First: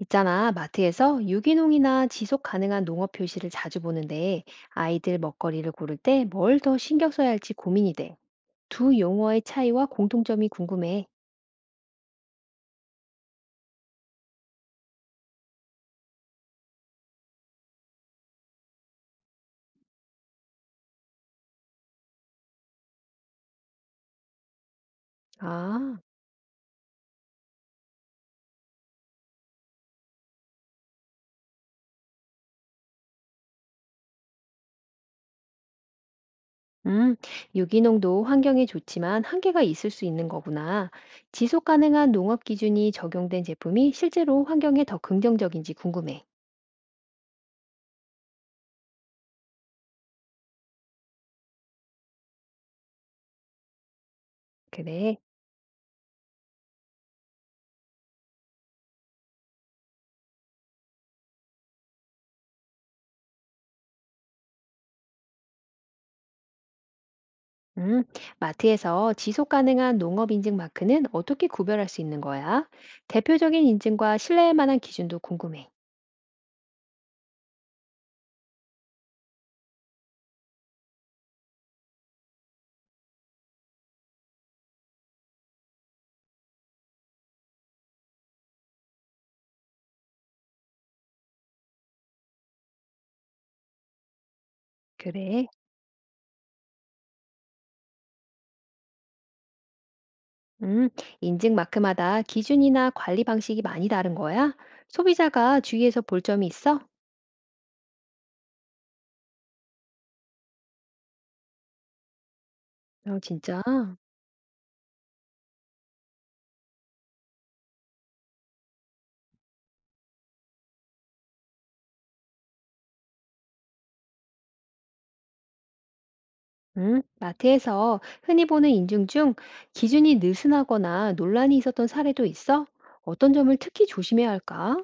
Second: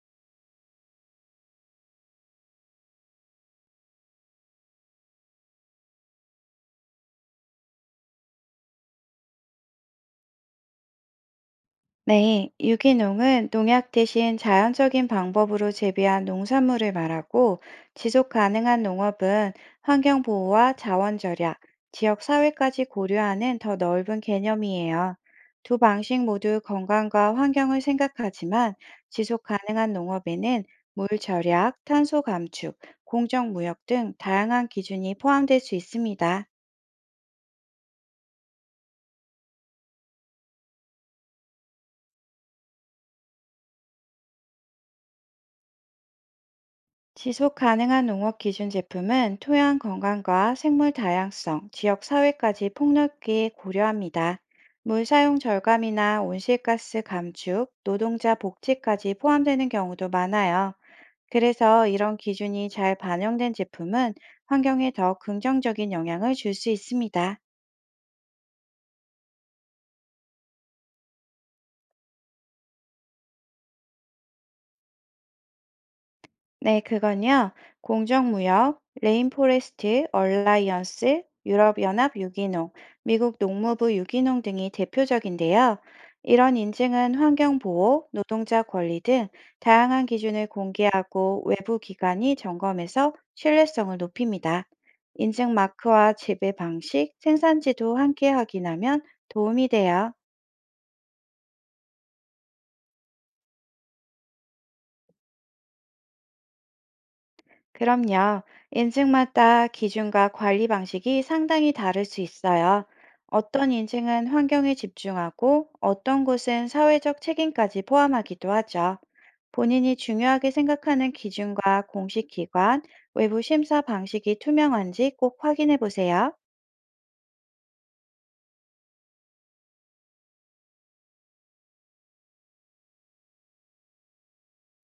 있잖아, 마트에서 유기농이나 지속 가능한 농업 표시를 자주 보는데 아이들 먹거리를 고를 때 뭘 더 신경 써야 할지 고민이 돼. 두 용어의 차이와 공통점이 궁금해. 네, 유기농은 농약 대신 자연적인 방법으로 재배한 농산물을 말하고, 지속 가능한 농업은 환경 보호와 자원 절약, 지역 사회까지 고려하는 더 넓은 개념이에요. 두 아, 방식 모두 건강과 환경을 생각하지만, 지속 가능한 농업에는 물 절약, 탄소 감축, 공정 무역 등 다양한 기준이 포함될 수 있습니다. 음, 유기농도 환경에 좋지만 한계가 있을 수 있는 거구나. 지속 가능한 농업 기준이 적용된 제품이 실제로 환경에 더 긍정적인지 궁금해. 지속 가능한 농업 기준 제품은 토양 건강과 생물 다양성, 지역 사회까지 폭넓게 고려합니다. 물 그래. 사용 절감이나 온실가스 감축, 노동자 복지까지 포함되는 경우도 많아요. 그래서 이런 기준이 잘 반영된 제품은 환경에 더 긍정적인 영향을 줄 수 있습니다. 음, 마트에서 지속 가능한 농업 인증 마크는 어떻게 구별할 수 있는 거야? 대표적인 인증과 신뢰할 만한 기준도 궁금해. 네, 그건요. 공정무역, 레인포레스트, 얼라이언스, 유럽연합 유기농, 미국 농무부 유기농 등이 대표적인데요. 이런 인증은 환경보호, 노동자 권리 등 다양한 기준을 공개하고 외부 기관이 점검해서 신뢰성을 높입니다. 그래. 인증 마크와 재배 방식, 생산지도 함께 확인하면 도움이 돼요. 음, 인증 마크마다 기준이나 관리 방식이 많이 다른 거야? 소비자가 주의해서 볼 점이 있어? 그럼요. 인증마다 기준과 관리 방식이 상당히 다를 수 있어요. 어, 진짜? 어떤 인증은 환경에 집중하고 어떤 곳은 사회적 책임까지 포함하기도 하죠. 본인이 중요하게 생각하는 기준과 공식 기관, 외부 심사 방식이 투명한지 꼭 확인해 보세요. 마트에서 흔히 보는 인증 중 기준이 느슨하거나 논란이 있었던 사례도 있어? 어떤 점을 특히 조심해야 할까?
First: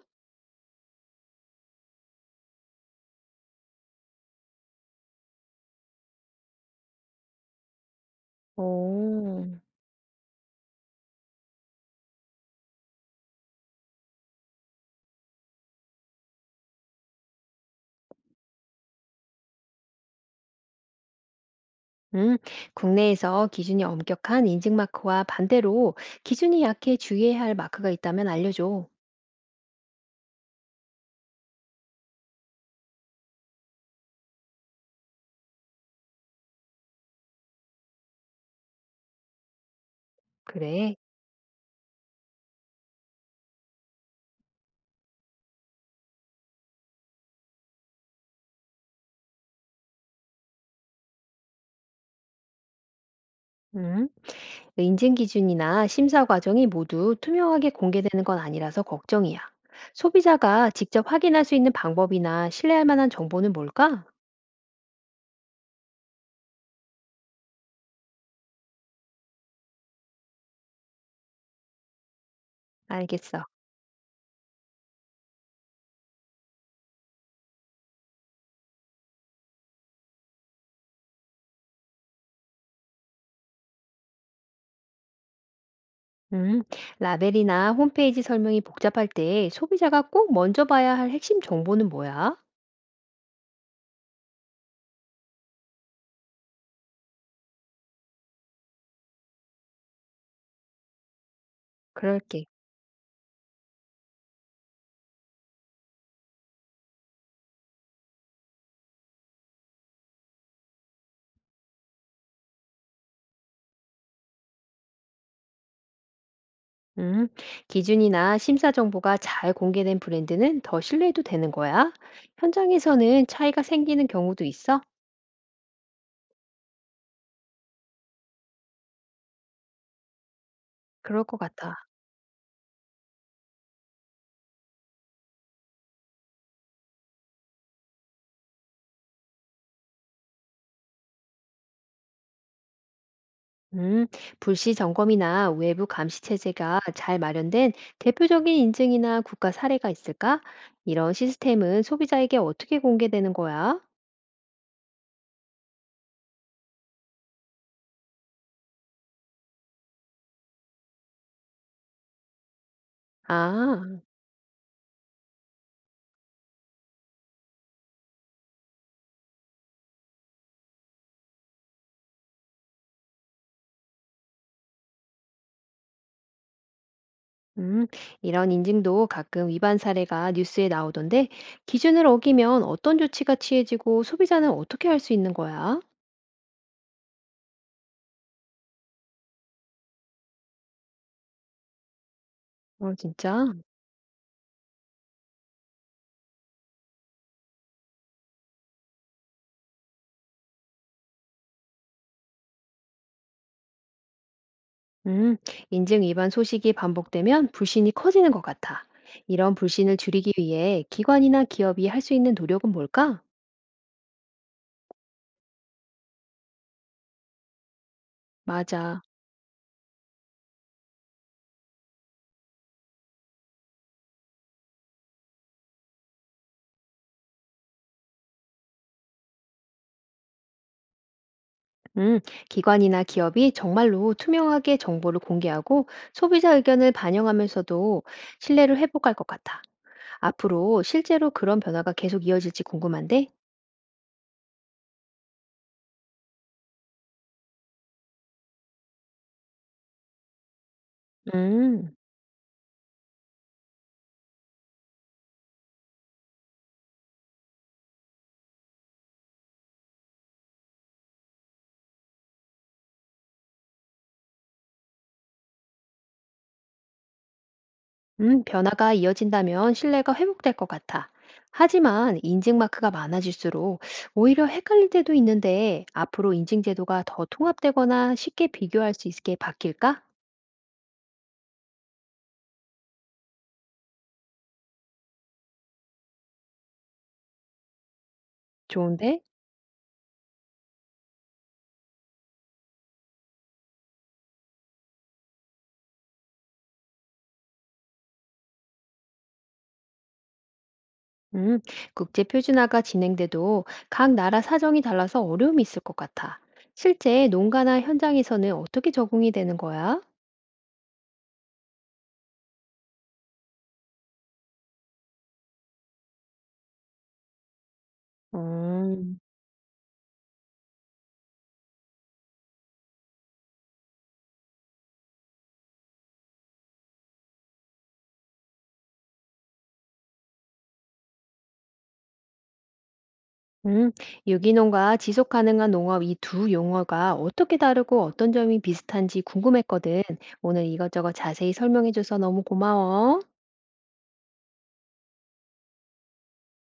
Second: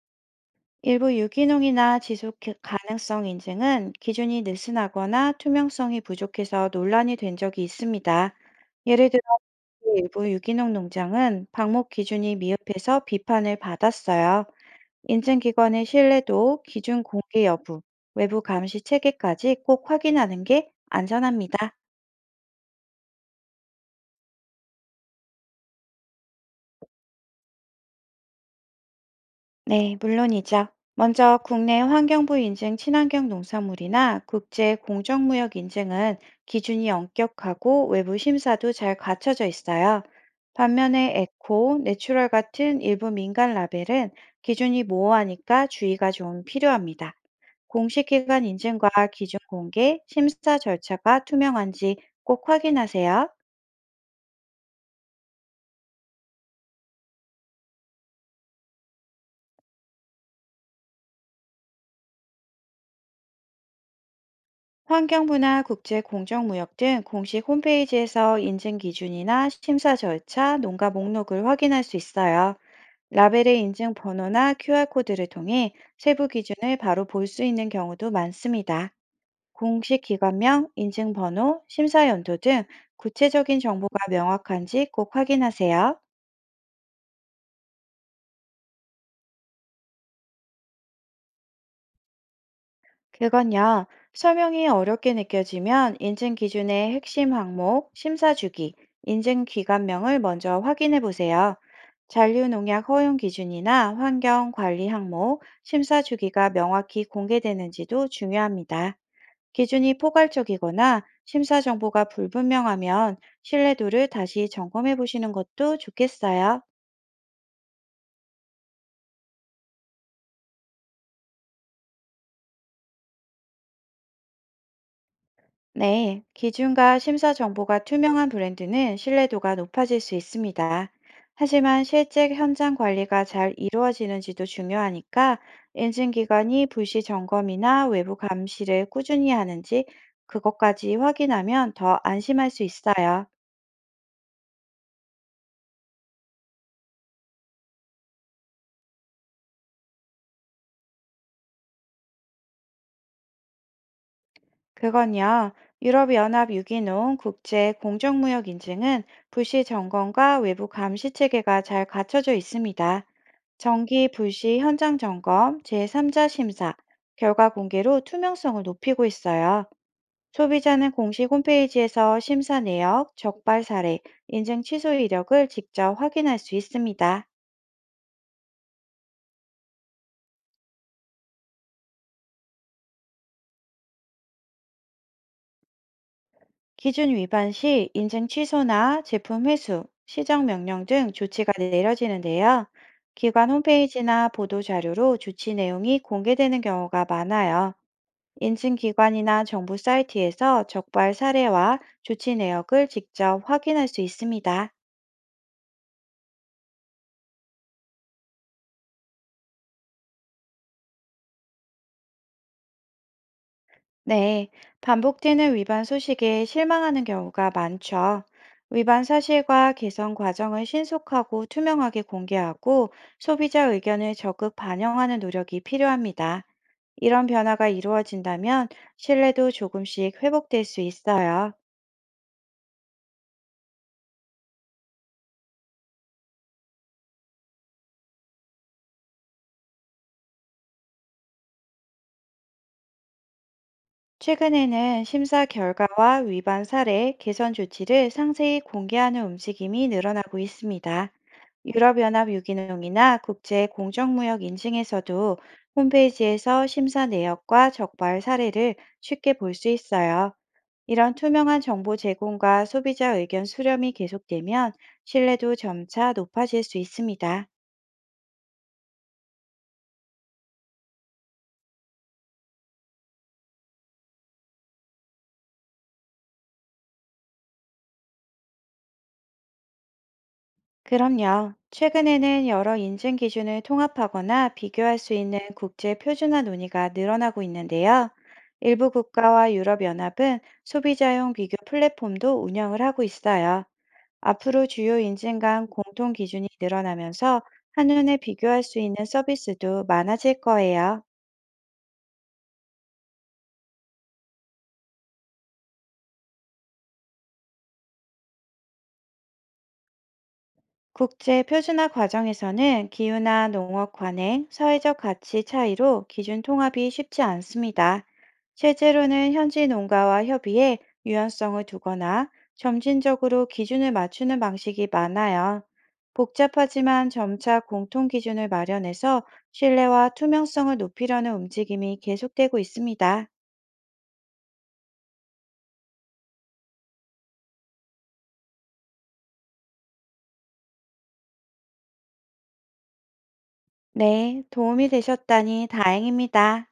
일부 유기농이나 지속 가능성 인증은 기준이 느슨하거나 투명성이 부족해서 논란이 된 적이 있습니다. 예를 들어 오. 일부 유기농 농장은 방목 기준이 미흡해서 비판을 받았어요. 인증기관의 신뢰도, 기준 공개 여부, 외부 감시 체계까지 꼭 확인하는 게 안전합니다. 음, 국내에서 기준이 엄격한 인증 마크와 반대로 기준이 약해 주의해야 할 마크가 있다면 알려줘. 네, 물론이죠. 먼저 국내 환경부 인증 친환경 농산물이나 국제 공정무역 인증은 기준이 엄격하고 외부 심사도 잘 갖춰져 있어요. 그래. 반면에 에코, 내추럴 같은 일부 민간 라벨은 기준이 모호하니까 주의가 좀 필요합니다. 공식 기관 인증과 기준 공개, 심사 절차가 투명한지 꼭 확인하세요. 음, 인증 기준이나 심사 과정이 모두 투명하게 공개되는 건 아니라서 걱정이야. 소비자가 직접 확인할 수 있는 방법이나 신뢰할 만한 정보는 뭘까? 환경부나 국제공정무역 등 공식 홈페이지에서 인증 기준이나 심사 절차, 농가 목록을 확인할 수 있어요. 알겠어. 라벨의 인증 번호나 QR코드를 통해 세부 기준을 바로 볼 수 있는 경우도 많습니다. 공식 기관명, 인증 번호, 심사 연도 등 구체적인 정보가 명확한지 꼭 확인하세요. 음, 라벨이나 홈페이지 설명이 복잡할 때 소비자가 꼭 먼저 봐야 할 핵심 정보는 뭐야? 그건요, 설명이 어렵게 느껴지면 인증 기준의 핵심 항목, 심사 주기, 인증 기관명을 먼저 확인해 보세요. 그럴게. 잔류농약 허용 기준이나 환경 관리 항목, 심사 주기가 명확히 공개되는지도 중요합니다. 기준이 포괄적이거나 심사 정보가 불분명하면 신뢰도를 다시 점검해 보시는 것도 좋겠어요. 음, 기준이나 심사 정보가 잘 공개된 브랜드는 더 신뢰해도 되는 거야? 현장에서는 차이가 생기는 경우도 있어? 네, 기준과 심사 정보가 투명한 브랜드는 신뢰도가 높아질 수 있습니다. 그럴 것 같아. 하지만 실제 현장 관리가 잘 이루어지는지도 중요하니까 인증기관이 불시 점검이나 외부 감시를 꾸준히 하는지 그것까지 확인하면 더 안심할 수 있어요. 음, 불시 점검이나 외부 감시 체제가 잘 마련된 대표적인 인증이나 국가 사례가 있을까? 이런 시스템은 소비자에게 어떻게 공개되는 거야? 그건요, 유럽연합 유기농 국제 공정무역 인증은 불시 점검과 외부 감시 체계가 잘 갖춰져 있습니다. 아, 정기 불시 현장 점검, 제3자 심사, 결과 공개로 투명성을 높이고 있어요. 소비자는 공식 홈페이지에서 심사 내역, 적발 사례, 인증 취소 이력을 직접 확인할 수 있습니다. 음, 이런 인증도 가끔 위반 사례가 뉴스에 나오던데 기준을 어기면 어떤 조치가 취해지고 소비자는 어떻게 할 수 있는 거야? 기준 위반 시 인증 취소나 제품 회수, 시정 명령 등 조치가 내려지는데요. 어, 진짜? 기관 홈페이지나 보도 자료로 조치 내용이 공개되는 경우가 많아요. 인증기관이나 정부 사이트에서 적발 사례와 조치 내역을 직접 확인할 수 있습니다. 음, 인증 위반 소식이 반복되면 불신이 커지는 것 같아. 이런 불신을 줄이기 위해 기관이나 기업이 할 수 있는 노력은 뭘까? 네, 반복되는 위반 소식에 실망하는 경우가 많죠. 맞아. 위반 사실과 개선 과정을 신속하고 투명하게 공개하고 소비자 의견을 적극 반영하는 노력이 필요합니다. 이런 변화가 이루어진다면 신뢰도 조금씩 회복될 수 있어요. 음, 기관이나 기업이 정말로 투명하게 정보를 공개하고 소비자 의견을 반영하면서도 신뢰를 회복할 것 같아. 앞으로 실제로 그런 변화가 계속 이어질지 궁금한데? 최근에는 심사 결과와 위반 사례, 개선 조치를 상세히 공개하는 움직임이 늘어나고 있습니다. 음. 유럽연합 유기농이나 국제 공정무역 인증에서도 홈페이지에서 심사 내역과 적발 사례를 쉽게 볼 수 있어요. 이런 투명한 정보 제공과 소비자 의견 수렴이 계속되면 신뢰도 점차 높아질 수 있습니다. 변화가 이어진다면 신뢰가 회복될 것 같아. 하지만 인증 마크가 많아질수록 오히려 헷갈릴 때도 있는데 앞으로 인증 제도가 더 통합되거나 쉽게 비교할 수 있게 바뀔까? 그럼요. 최근에는 여러 인증 기준을 통합하거나 비교할 수 있는 국제 표준화 논의가 늘어나고 있는데요. 일부 좋은데? 국가와 유럽연합은 소비자용 비교 플랫폼도 운영을 하고 있어요. 앞으로 주요 인증 간 공통 기준이 늘어나면서 한눈에 비교할 수 있는 서비스도 많아질 거예요. 음, 국제 표준화가 진행돼도 각 나라 사정이 달라서 어려움이 있을 것 같아. 실제 농가나 현장에서는 어떻게 적응이 되는 거야? 국제 표준화 과정에서는 기후나 농업 관행, 사회적 가치 차이로 기준 통합이 쉽지 않습니다. 음. 실제로는 현지 농가와 협의해 유연성을 두거나 점진적으로 기준을 맞추는 방식이 많아요. 복잡하지만 점차 공통 기준을 마련해서 신뢰와 투명성을 높이려는 움직임이 계속되고 있습니다. 음, 유기농과 지속 가능한 농업 이 두 용어가 어떻게 다르고 어떤 점이 비슷한지 궁금했거든. 오늘 이것저것 자세히 설명해줘서 너무 고마워. 네, 도움이 되셨다니 다행입니다.